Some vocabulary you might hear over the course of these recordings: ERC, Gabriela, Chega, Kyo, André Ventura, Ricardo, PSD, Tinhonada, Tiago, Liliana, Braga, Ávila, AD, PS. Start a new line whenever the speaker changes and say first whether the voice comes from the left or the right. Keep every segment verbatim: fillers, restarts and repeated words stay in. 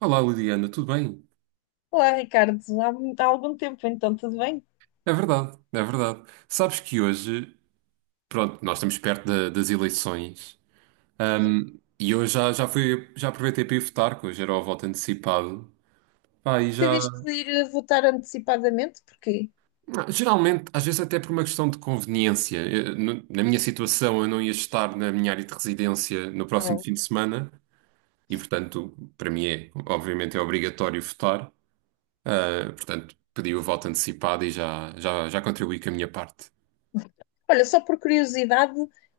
right: Olá, Liliana, tudo bem?
left: Olá, Ricardo. Há, mu- há algum tempo, então, tudo bem?
right: É verdade, é verdade. Sabes que hoje, pronto, nós estamos perto da- das eleições, ahm, e eu já, já fui, já aproveitei para ir votar, que hoje era o voto antecipado. Pá, e já.
left: Tiveste de ir a votar antecipadamente? Porquê?
right: Geralmente, às vezes até por uma questão de conveniência. Eu, no- na minha situação, eu não ia estar na minha área de residência no próximo
left: Não.
right: fim de semana, e portanto, para mim é, obviamente, é obrigatório votar. Ah, portanto, pedi o voto antecipado e já, já, já contribuí com a minha parte.
left: Olha, só por curiosidade,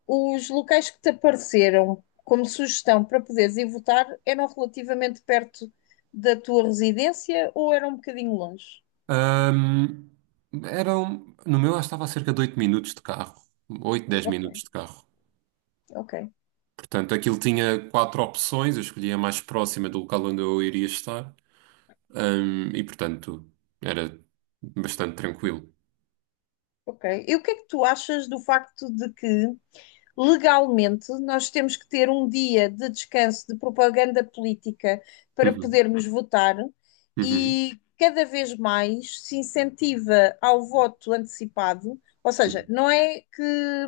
left: os locais que te apareceram como sugestão para poderes ir votar eram relativamente perto da tua residência ou eram um bocadinho longe?
right: Ahm, Eram, no meu, acho que estava a cerca de oito minutos de carro. Oito, dez
left: Ok,
right: minutos de carro.
left: ok,
right: Portanto, aquilo tinha quatro opções, eu escolhi a mais próxima do local onde eu iria estar. Ahm, e, portanto, era bastante tranquilo.
left: ok. E o que é que tu achas do facto de que legalmente, nós temos que ter um dia de descanso de propaganda política para
right: Uhum,
left: podermos votar
right: uhum,
left: e cada vez mais se incentiva ao voto antecipado, ou seja, não é que,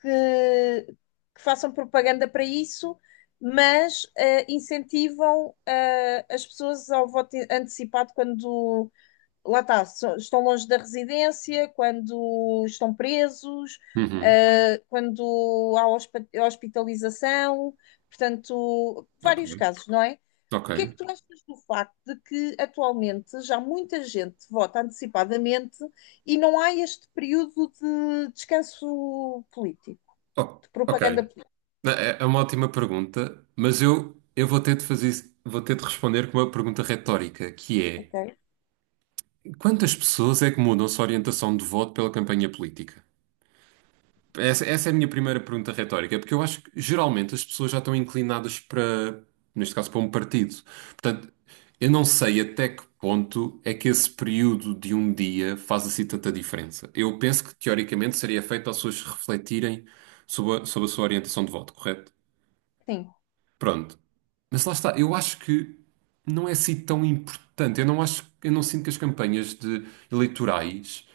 left: que- que façam propaganda para isso, mas eh, incentivam eh, as pessoas ao voto antecipado quando, lá está, so- estão longe da residência, quando estão presos,
right: uhum.
left: eh, quando há hospa- hospitalização, portanto,
right: Ok.
left: vários casos, não é? O
right: Ok.
left: que é que tu achas do facto de que atualmente já muita gente vota antecipadamente e não há este período de descanso político,
right: O-
left: de
right: ok.
left: propaganda política?
right: É, é é uma ótima pergunta, mas eu, eu vou ter de fazer, vou ter de responder com uma pergunta retórica, que é:
left: Ok?
right: quantas pessoas é que mudam sua orientação de voto pela campanha política? Essa, essa é a minha primeira pergunta retórica, porque eu acho que geralmente as pessoas já estão inclinadas para, neste caso, para um partido. Portanto, eu não sei até que ponto é que esse período de um dia faz assim tanta diferença. Eu penso que, teoricamente, seria feito para as pessoas refletirem sobre a, sobre a sua orientação de voto, correto?
left: Sim.
right: Pronto. Mas lá está, eu acho que não é assim tão importante. Eu não acho, eu não sinto que as campanhas de eleitorais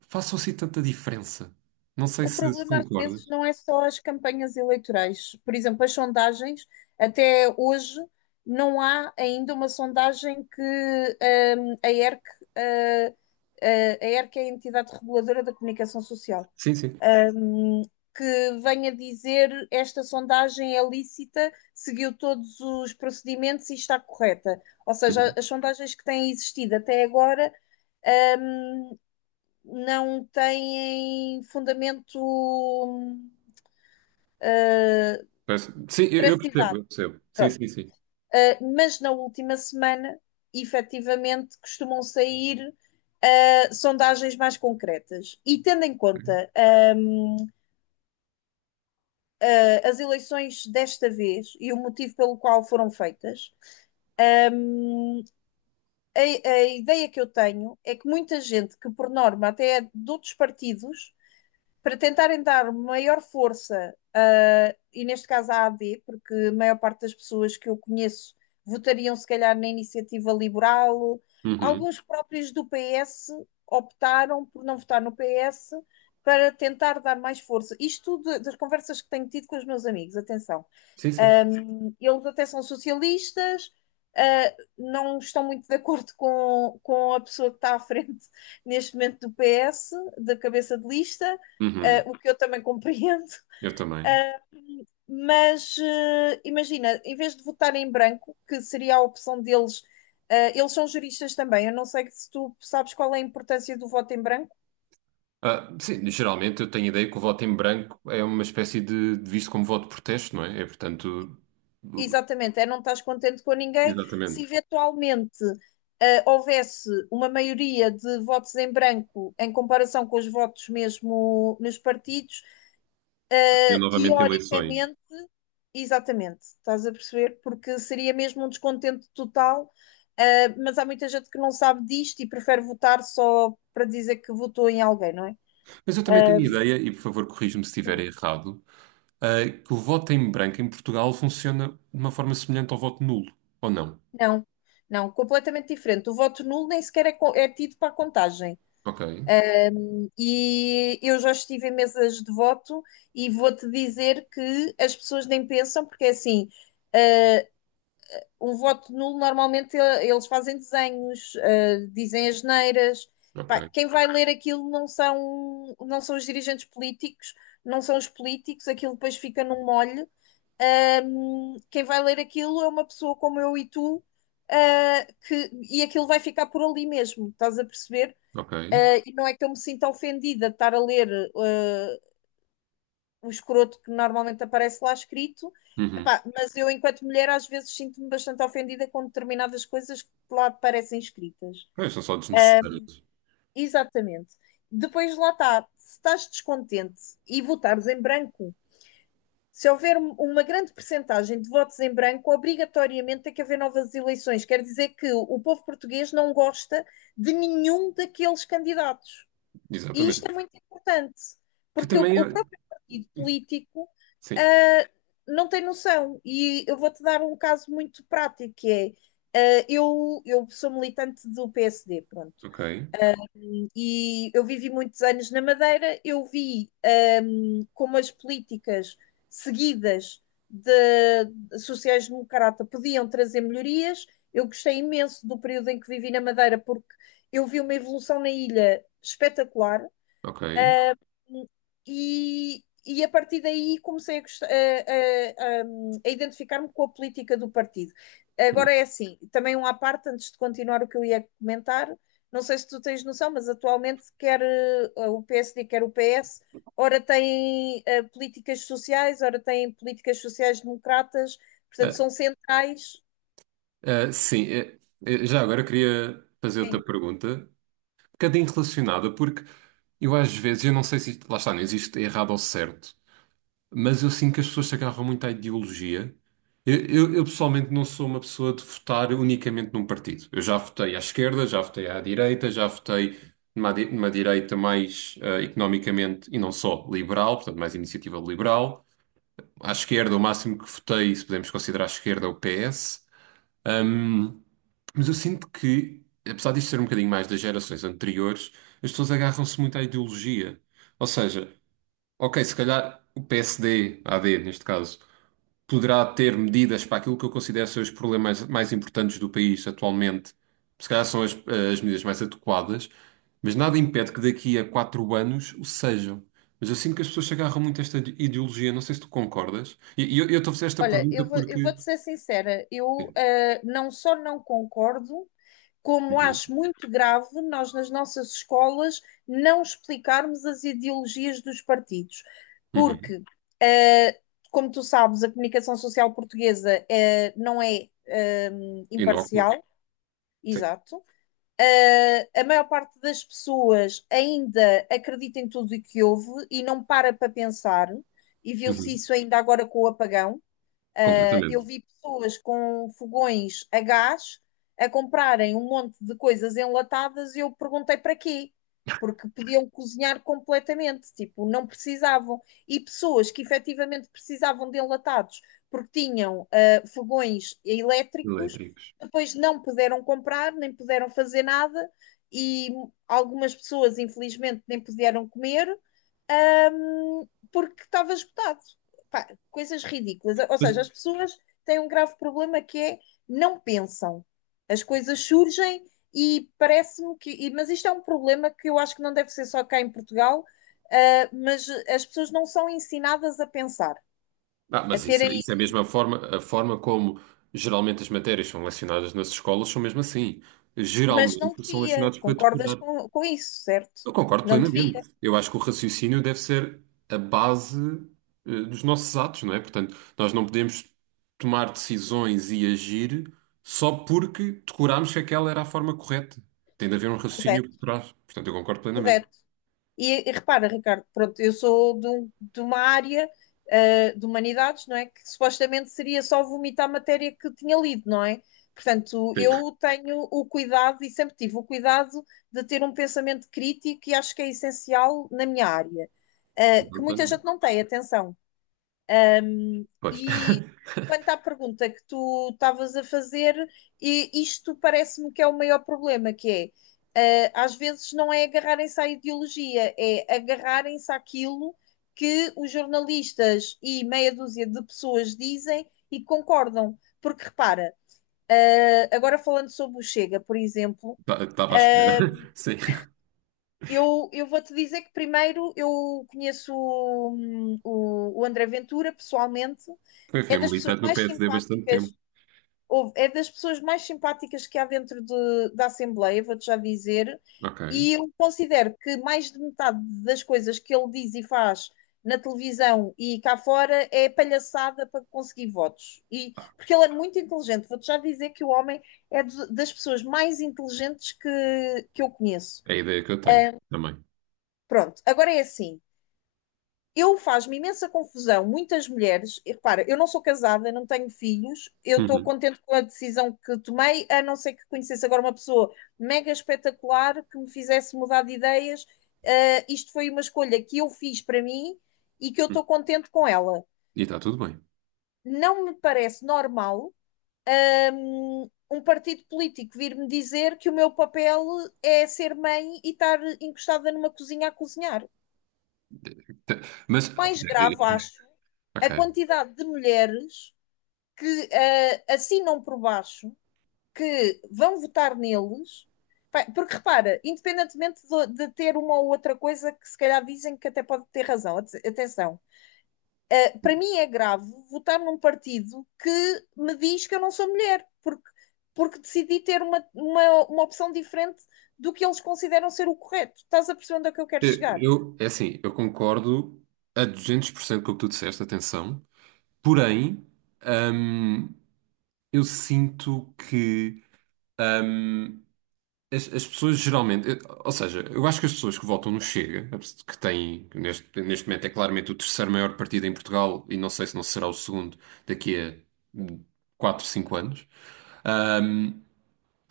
right: façam assim tanta diferença. Não sei
left: O
right: se se
left: problema às vezes
right: concordas.
left: não é só as campanhas eleitorais. Por exemplo, as sondagens, até hoje, não há ainda uma sondagem que hum, a E R C, eh, eh, a E R C é a entidade reguladora da comunicação social,
right: Sim, sim.
left: hum, que venha dizer esta sondagem é lícita, seguiu todos os procedimentos e está correta. Ou seja,
right: Uhum.
left: as sondagens que têm existido até agora hum, não têm fundamento hum,
right: Parece- Sim,
left: de
right: eu, eu percebo,
left: veracidade.
right: eu percebo. Sim,
left: Pronto.
right: sim, sim.
left: Ah, mas na última semana, efetivamente, costumam sair ah, sondagens mais concretas. E tendo em conta hum, as eleições desta vez e o motivo pelo qual foram feitas, hum, a, a ideia que eu tenho é que muita gente que, por norma, até é de outros partidos, para tentarem dar maior força, ah, e neste caso à A D, porque a maior parte das pessoas que eu conheço votariam se calhar na iniciativa liberal,
right: Uhum.
left: alguns próprios do P S optaram por não votar no P S para tentar dar mais força. Isto de- das conversas que tenho tido com os meus amigos, atenção.
right: Sim, sim.
left: Um, eles até são socialistas, uh, não estão muito de acordo com, com a pessoa que está à frente neste momento do P S, da cabeça de lista,
right: Uhum.
left: uh, o que eu também compreendo.
right: Eu também.
left: Mas uh, imagina, em vez de votar em branco, que seria a opção deles, uh, eles são juristas também. Eu não sei se tu sabes qual é a importância do voto em branco.
right: Ah, sim, geralmente eu tenho a ideia que o voto em branco é uma espécie de, de visto como voto de protesto, não é? É, portanto,
left: Exatamente, é não estás contente com ninguém. Se
right: exatamente.
left: eventualmente ah, houvesse uma maioria de votos em branco em comparação com os votos mesmo nos partidos,
right: Tinha
left: ah,
right: novamente eleições.
left: teoricamente, exatamente, estás a perceber? Porque seria mesmo um descontento total, ah, mas há muita gente que não sabe disto e prefere votar só para dizer que votou em alguém, não é?
right: Mas eu também tenho
left: Ah,
right: a ideia, e por favor corrija-me se estiver
left: sim.
right: errado, ah, que o voto em branco em Portugal funciona de uma forma semelhante ao voto nulo, ou não?
left: Não, não, completamente diferente. O voto nulo nem sequer é, co- é tido para a contagem.
right: Ok,
left: E eu já estive em mesas de voto e vou-te dizer que as pessoas nem pensam, porque é assim, eh, um voto nulo normalmente eh, eles fazem desenhos, eh, dizem asneiras. Pá,
right: ok,
left: quem vai ler aquilo não são, não são os dirigentes políticos, não são os políticos, aquilo depois fica num molho. Ahm, quem vai ler aquilo é uma pessoa como eu e tu, ah, que, e aquilo vai ficar por ali mesmo, estás a perceber?
right: ok.
left: Ah, e não é que eu me sinta ofendida de estar a ler ah, o escroto que normalmente aparece lá escrito.
right: Uhum.
left: Epá, mas eu, enquanto mulher, às vezes sinto-me bastante ofendida com determinadas coisas que lá aparecem escritas.
right: Pois, são só desnecessários.
left: Exatamente. Depois lá está, se estás descontente e votares em branco, se houver um- uma grande percentagem de votos em branco, obrigatoriamente tem que haver novas eleições. Quer dizer que o povo português não gosta de nenhum daqueles candidatos. E isto
right: Exatamente.
left: é muito importante,
right: Que
left: porque o,
right: também
left: o
right: é.
left: próprio partido político
right: Sim.
left: ah, não tem noção. E eu vou-te dar um caso muito prático, que é, ah, eu, eu sou militante do P S D, pronto.
right: Ok,
left: E eu vivi muitos anos na Madeira, eu vi ah, como as políticas seguidas de sociais-democrata podiam trazer melhorias. Eu gostei imenso do período em que vivi na Madeira, porque eu vi uma evolução na ilha espetacular.
right: ok.
left: E, e a partir daí comecei a, gost- a- a- a- a identificar-me com a política do partido.
right: Hum.
left: Agora é assim, também um à parte, antes de continuar o que eu ia comentar, não sei se tu tens noção, mas atualmente quer eh, o P S D, quer o P S, ora tem eh, políticas sociais, ora tem políticas sociais democratas, portanto
right: Ah,
left: são centrais.
right: ah, sim, eh, eh, já agora queria fazer outra
left: Sim.
right: pergunta, um bocadinho relacionada, porque eu às vezes, eu não sei se isto, lá está, não existe errado ou certo, mas eu sinto que as pessoas se agarram muito à ideologia. Eu, eu- eu, pessoalmente não sou uma pessoa de votar unicamente num partido. Eu já votei à esquerda, já votei à direita, já votei numa, di- numa direita mais ah, economicamente e não só liberal, portanto mais iniciativa liberal. À esquerda, o máximo que votei, se podemos considerar a esquerda, é o P S. Ahm, mas eu sinto que, apesar disto ser um bocadinho mais das gerações anteriores, as pessoas agarram-se muito à ideologia. Ou seja, ok, se calhar o P S D, A D neste caso, poderá ter medidas para aquilo que eu considero ser os problemas mais importantes do país atualmente. Se calhar são as, as medidas mais adequadas, mas nada impede que daqui a quatro anos o sejam. Mas eu sinto que as pessoas se agarram muito a esta ideologia, não sei se tu concordas. E e eu, eu estou a fazer esta
left: Olha,
right: pergunta
left: eu vou, eu
right: porque.
left: vou-te ser sincera, eu
right: Sim.
left: eh, não só não concordo, como
right: Uhum,
left: acho muito grave nós nas nossas escolas não explicarmos as ideologias dos partidos,
right: uhum.
left: porque, eh, como tu sabes, a comunicação social portuguesa eh, não é eh,
right: Inócula.
left: imparcial,
right: Sim.
left: exato. Eh, a maior parte das pessoas ainda acredita em tudo o que houve e não para para pensar, e viu-se
right: Uhum.
left: isso ainda agora com o apagão ah, eu
right: Completamente.
left: vi pessoas com fogões a gás a comprarem um monte de coisas enlatadas e eu perguntei para quê? Porque podiam cozinhar completamente, tipo, não precisavam. E pessoas que efetivamente precisavam de enlatados porque tinham ah, fogões elétricos,
right: Elétricos.
left: depois não puderam comprar, nem puderam fazer nada, e algumas pessoas, infelizmente, nem puderam comer, porque estava esgotado. Pá, coisas ridículas. Ou seja, as pessoas têm um grave problema que é não pensam. As coisas surgem e parece-me que. e- Mas isto é um problema que eu acho que não deve ser só cá em Portugal, ah, mas as pessoas não são ensinadas a pensar,
right: Ah,
left: a
right: mas isso, é,
left: terem.
right: isso é a mesma forma, a forma como geralmente as matérias são lecionadas nas escolas são mesmo assim.
left: Mas não
right: Geralmente são
left: devia.
right: lecionadas para
left: Concordas
right: decorar.
left: com, com isso, certo?
right: Eu concordo
left: Não devia.
right: plenamente. Eu acho que o raciocínio deve ser a base, eh, dos nossos atos, não é? Portanto, nós não podemos tomar decisões e agir só porque decorámos que aquela era a forma correta. Tem de haver um raciocínio por
left: Correto,
right: trás. Portanto, eu concordo plenamente.
left: correto. E, e repara, Ricardo, pronto, eu sou de, um- de uma área, ah, de humanidades, não é? Que supostamente seria só vomitar a matéria que tinha lido, não é? Portanto,
right: Sim,
left: eu tenho o cuidado e sempre tive o cuidado de ter um pensamento crítico e acho que é essencial na minha área, ah, que
right: concordo
left: muita gente
right: plenamente.
left: não tem, atenção.
right: Pois,
left: E quanto à pergunta que tu estavas a fazer, e isto parece-me que é o maior problema, que é, eh, às vezes não é agarrarem-se à ideologia, é agarrarem-se àquilo que os jornalistas e meia dúzia de pessoas dizem e concordam. Porque repara, eh, agora falando sobre o Chega, por exemplo,
right: estava à espera.
left: eh,
right: Sim.
left: eu, eu vou-te dizer que primeiro eu conheço hum, o, o André Ventura pessoalmente
right: Foi,
left: é
right: foi
left: das pessoas
right: militante no
left: mais
right: P S D há bastante tempo.
left: simpáticas, houve- é das pessoas mais simpáticas que há dentro de- da Assembleia, vou-te já dizer,
right: Ok.
left: e eu considero que mais de metade das coisas que ele diz e faz na televisão e cá fora é palhaçada para conseguir votos. E, porque ele é muito inteligente, vou-te já dizer que o homem é dos- das pessoas mais inteligentes que, que eu conheço.
right: É a ideia que eu tenho também.
left: Pronto, agora é assim. Eu faz-me imensa confusão. Muitas mulheres, e repara, eu não sou casada, não tenho filhos, eu estou
right: Uhum.
left: contente com a decisão que tomei, a não ser que conhecesse agora uma pessoa mega espetacular que me fizesse mudar de ideias. Ah, isto foi uma escolha que eu fiz para mim e que eu estou contente com ela.
right: E está tudo bem.
left: Não me parece normal hum, um partido político vir-me dizer que o meu papel é ser mãe e estar encostada numa cozinha a cozinhar.
right: Tá- Mas,
left: Mais grave, acho, a
right: ok.
left: quantidade de mulheres que ah, assinam por baixo que vão votar neles. Porque repara, independentemente do- de, ter uma ou outra coisa que se calhar dizem que até pode ter razão, atenção, ah, para mim é grave votar num partido que me diz que eu não sou mulher, porque, porque decidi ter uma, uma, uma opção diferente do que eles consideram ser o correto. Estás a perceber onde é que eu quero
right: Eu,
left: chegar?
right: eu- é assim, eu concordo a duzentos por cento com o que tu disseste, atenção. Porém, hum, eu sinto que hum, as, as pessoas geralmente. eu- Ou seja, eu acho que as pessoas que votam no Chega, que têm que neste, neste momento é claramente o terceiro maior partido em Portugal, e não sei se não será o segundo daqui a quatro cinco anos. hum,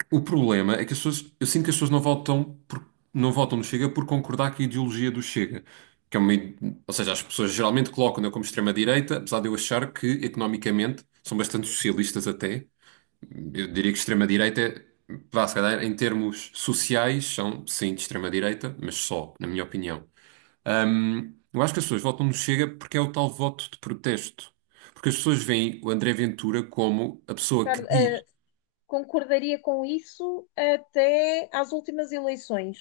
right: O problema é que as pessoas, eu sinto que as pessoas não votam por- não votam no Chega por concordar com a ideologia do Chega. Que é uma, ide- Ou seja, as pessoas geralmente colocam-no como extrema-direita, apesar de eu achar que economicamente são bastante socialistas até. Eu diria que extrema-direita, é- vá, se calhar, em termos sociais, são sim de extrema-direita, mas só, na minha opinião. Hum, eu acho que as pessoas votam no Chega porque é o tal voto de protesto. Porque as pessoas veem o André Ventura como a pessoa que
left: Ricardo,
right: diz.
left: ah, concordaria com isso até às últimas eleições.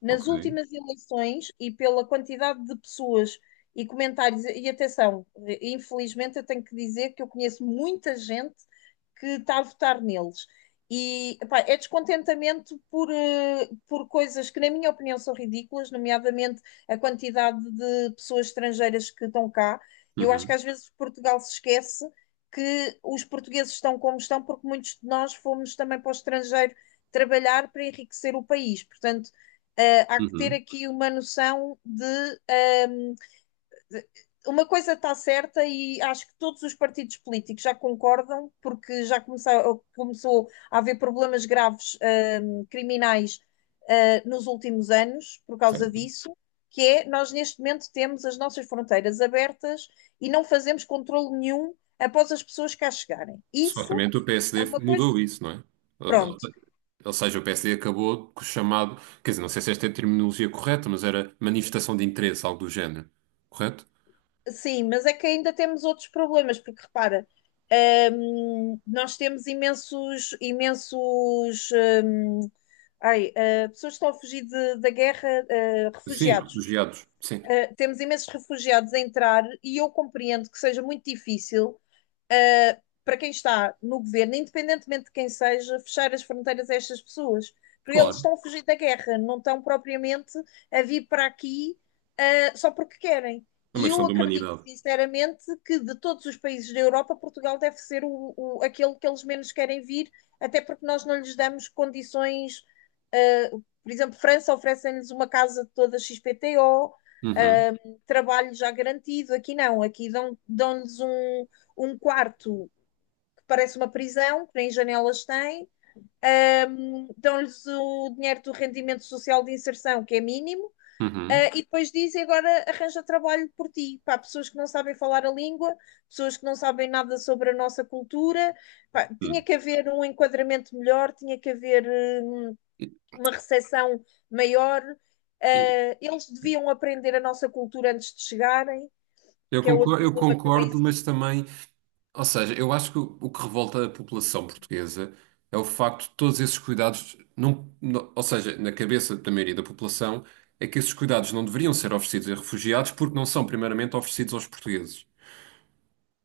left: Nas
right: Ok.
left: últimas eleições, e pela quantidade de pessoas e comentários, e atenção, infelizmente eu tenho que dizer que eu conheço muita gente que está a votar neles. E epá, é descontentamento por, eh, por coisas que, na minha opinião, são ridículas, nomeadamente a quantidade de pessoas estrangeiras que estão cá. Eu acho que
right: Uhum,
left: às vezes Portugal se esquece que os portugueses estão como estão, porque muitos de nós fomos também para o estrangeiro trabalhar para enriquecer o país. Portanto, uh, há que ter
right: uhum.
left: aqui uma noção de. Um, uma coisa está certa e acho que todos os partidos políticos já concordam, porque já começou, começou a haver problemas graves hum, criminais hum, nos últimos anos por causa
right: Certo.
left: disso, que é nós neste momento temos as nossas fronteiras abertas e não fazemos controle nenhum após as pessoas cá chegarem. Isso
right: Certamente o
left: é
right: P S D
left: uma coisa,
right: mudou isso, não é? Uh,
left: pronto.
right: Ou seja, o P S D acabou com o chamado, quer dizer, não sei se esta é a terminologia correta, mas era manifestação de interesse, algo do género, correto?
left: Sim, mas é que ainda temos outros problemas, porque repara, hum, nós temos imensos, imensos, hum, ai, ah, pessoas que estão a fugir de- da guerra, ah,
right: Sim,
left: refugiados.
right: refugiados, sim,
left: Ah, temos imensos refugiados a entrar e eu compreendo que seja muito difícil uh, para quem está no governo, independentemente de quem seja, fechar as fronteiras a estas pessoas. Porque eles
right: claro,
left: estão a fugir da guerra, não estão propriamente a vir para aqui uh, só porque querem.
right: é uma
left: E
right: questão
left: eu
right: de
left: acredito,
right: humanidade.
left: sinceramente, que de todos os países da Europa, Portugal deve ser o, o, aquele que eles menos querem vir, até porque nós não lhes damos condições. Uh, por exemplo, França oferece lhes uma casa toda xis P T O,
right: Uhum,
left: uh, trabalho já garantido. Aqui não, aqui dão-lhes dão dão-lhes um, um quarto que parece uma prisão, que nem janelas tem, um, dão-lhes o dinheiro do rendimento social de inserção, que é mínimo. Uh,
right: uhum,
left: e depois dizem agora arranja trabalho por ti. Pá, pessoas que não sabem falar a língua, pessoas que não sabem nada sobre a nossa cultura. Pá, tinha
right: uhum.
left: que haver um enquadramento melhor, tinha que haver uh, uma recepção maior. Uh, eles deviam aprender a nossa cultura antes de chegarem,
right: Eu
left: que é outro
right: concordo, eu
left: problema que também
right: concordo,
left: existe.
right: mas também ou seja, eu acho que o o que revolta a população portuguesa é o facto de todos esses cuidados não, não- ou seja, na cabeça da maioria da população, é que esses cuidados não deveriam ser oferecidos a refugiados porque não são primeiramente oferecidos aos portugueses.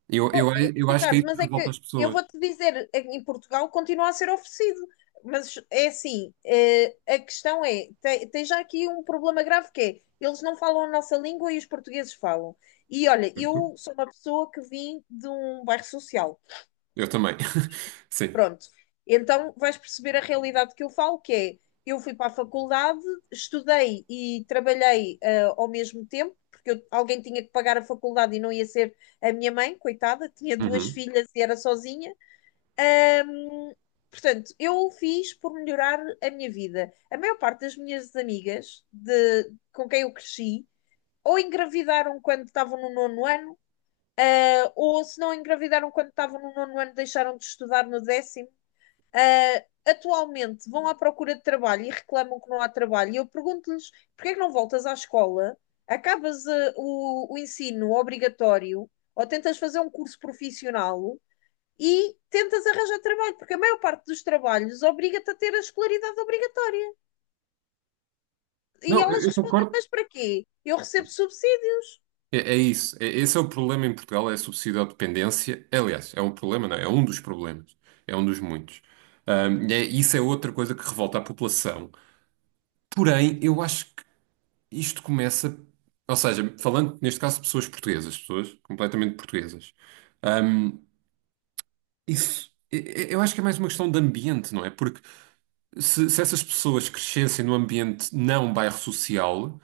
right: Eu, eu,
left: Oh, oh,
right: eu acho que é
left: Ricardo,
right: isso
left: mas
right: que
left: é
right: revolta
left: que
right: as
left: eu
right: pessoas.
left: vou-te dizer, em Portugal continua a ser oferecido. Mas é assim, eh, a questão é, tem, tem já aqui um problema grave que é, eles não falam a nossa língua e os portugueses falam. E olha,
right: Certo?
left: eu sou uma pessoa que vim de um bairro social.
right: Eu também. Sim.
left: Pronto. Então vais perceber a realidade que eu falo, que é eu fui para a faculdade, estudei e trabalhei ah, ao mesmo tempo, porque eu- alguém tinha que pagar a faculdade e não ia ser a minha mãe, coitada, tinha duas
right: Uhum.
left: filhas e era sozinha. Ahm, Portanto, eu fiz por melhorar a minha vida. A maior parte das minhas amigas de, com quem eu cresci ou engravidaram quando estavam no nono ano, ah, ou se não engravidaram quando estavam no nono ano, deixaram de estudar no décimo. Ah, atualmente vão à procura de trabalho e reclamam que não há trabalho, e eu pergunto-lhes porque é que não voltas à escola, acabas eh, o, o ensino obrigatório ou tentas fazer um curso profissional e tentas arranjar trabalho, porque a maior parte dos trabalhos obriga-te a ter a escolaridade obrigatória. E
right: Não, eu,
left: elas
right: eu
left: respondem:
right: concordo.
left: Mas para quê? Eu recebo subsídios.
right: É, é isso. É- esse é o problema em Portugal, é a subsídio-dependência. Aliás, é um problema, não é? É um dos problemas. É um dos muitos. Ahm, e é- isso é outra coisa que revolta a população. Porém, eu acho que isto começa, ou seja, falando neste caso de pessoas portuguesas, pessoas completamente portuguesas, hum, isso, e- e- eu acho que é mais uma questão de ambiente, não é? Porque se, se essas pessoas crescessem num ambiente não bairro social,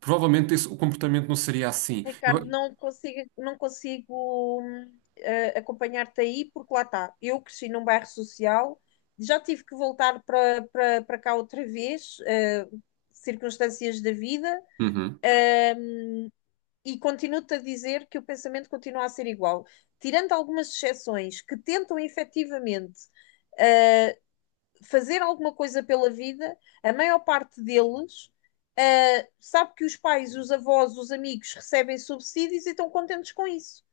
right: provavelmente esse- o comportamento não seria assim.
left: Ricardo,
right: Eu-
left: não consigo, não consigo hum, eh, acompanhar-te aí, porque lá está. Eu cresci num bairro social, já tive que voltar para para- para cá outra vez, eh, circunstâncias da vida,
right: Uhum.
left: e continuo-te a dizer que o pensamento continua a ser igual. Tirando algumas exceções que tentam efetivamente eh, fazer alguma coisa pela vida, a maior parte deles eh, sabe que os pais, os avós, os amigos recebem subsídios e estão contentes com isso.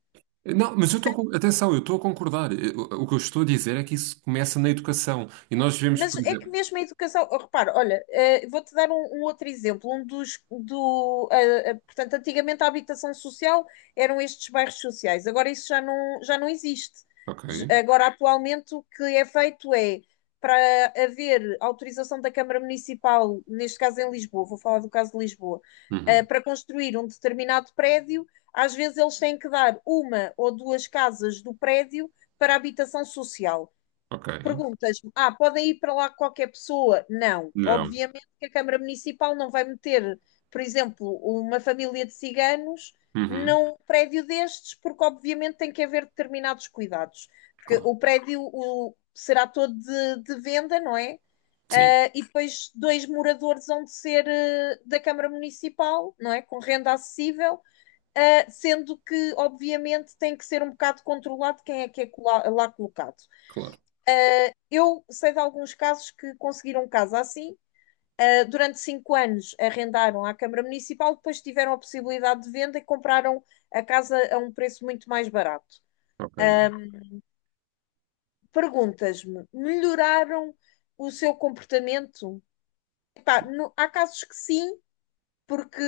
right: Não, mas eu estou com. Atenção, eu estou a concordar. Eu- O que eu estou a dizer é que isso começa na educação. E nós vemos,
left: Mas
right: por
left: é que
right: exemplo.
left: mesmo a educação, oh, repara, olha, eh, vou-te dar um, um outro exemplo. Um dos do, ah, ah, Portanto, antigamente a habitação social eram estes bairros sociais. Agora isso já não, já não existe.
right: Ok.
left: J- Agora, atualmente, o que é feito é para haver autorização da Câmara Municipal, neste caso em Lisboa, vou falar do caso de Lisboa, ah,
right: Uhum.
left: para construir um determinado prédio, às vezes eles têm que dar uma ou duas casas do prédio para habitação social.
right: Ok.
left: Perguntas-me, ah, podem ir para lá qualquer pessoa? Não,
right: Não.
left: obviamente que a Câmara Municipal não vai meter, por exemplo, uma família de ciganos
right: Uhum.
left: num prédio destes, porque obviamente tem que haver determinados cuidados. Porque
right: Claro.
left: o prédio o- será todo de, de venda, não é?
right: Sim.
left: Ah, e depois dois moradores vão de ser ah, da Câmara Municipal, não é? Com renda acessível, ah, sendo que, obviamente, tem que ser um bocado controlado quem é que é cola- lá colocado.
right: Claro.
left: Uh, Eu sei de alguns casos que conseguiram casa assim. Uh, durante cinco anos arrendaram à Câmara Municipal, depois tiveram a possibilidade de venda e compraram a casa a um preço muito mais barato.
right: Ok.
left: Perguntas-me, melhoraram o seu comportamento? Epá, no, há casos que sim, porque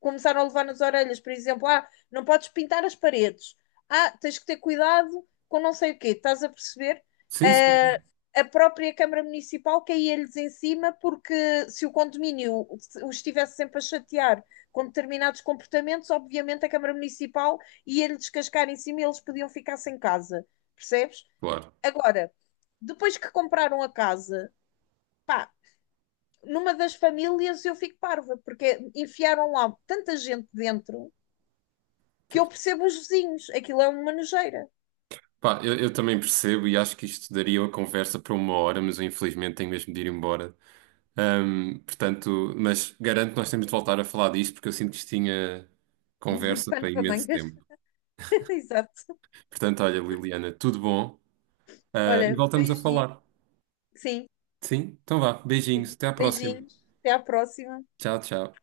left: começaram a levar nas orelhas, por exemplo, ah, não podes pintar as paredes, ah, tens que ter cuidado com não sei o quê, estás a perceber?
right: Sim, sim,
left: Ah, a própria Câmara Municipal caía-lhes em cima porque se o condomínio os estivesse sempre a chatear com determinados comportamentos, obviamente a Câmara Municipal ia-lhe descascar em cima e eles podiam ficar sem casa, percebes?
right: claro.
left: Agora, depois que compraram a casa, pá, numa das famílias eu fico parva, porque enfiaram lá tanta gente dentro que
right: Pois.
left: eu percebo os vizinhos. Aquilo é uma nojeira.
right: Pá, eu, eu também percebo e acho que isto daria uma conversa para uma hora, mas eu infelizmente tenho mesmo de ir embora. Ahm, portanto, mas garanto que nós temos de voltar a falar disto porque eu sinto que isto tinha
left: Muito
right: conversa para
left: pano para
right: imenso
left: mangas.
right: tempo.
left: Exato.
right: Portanto, olha, Liliana, tudo bom? Ah, e
left: Olha,
right: voltamos a
left: beijinho.
right: falar.
left: Sim,
right: Sim? Então vá, beijinhos,
left: sim.
right: até à próxima.
left: Beijinhos. Até à próxima.
right: Tchau, tchau.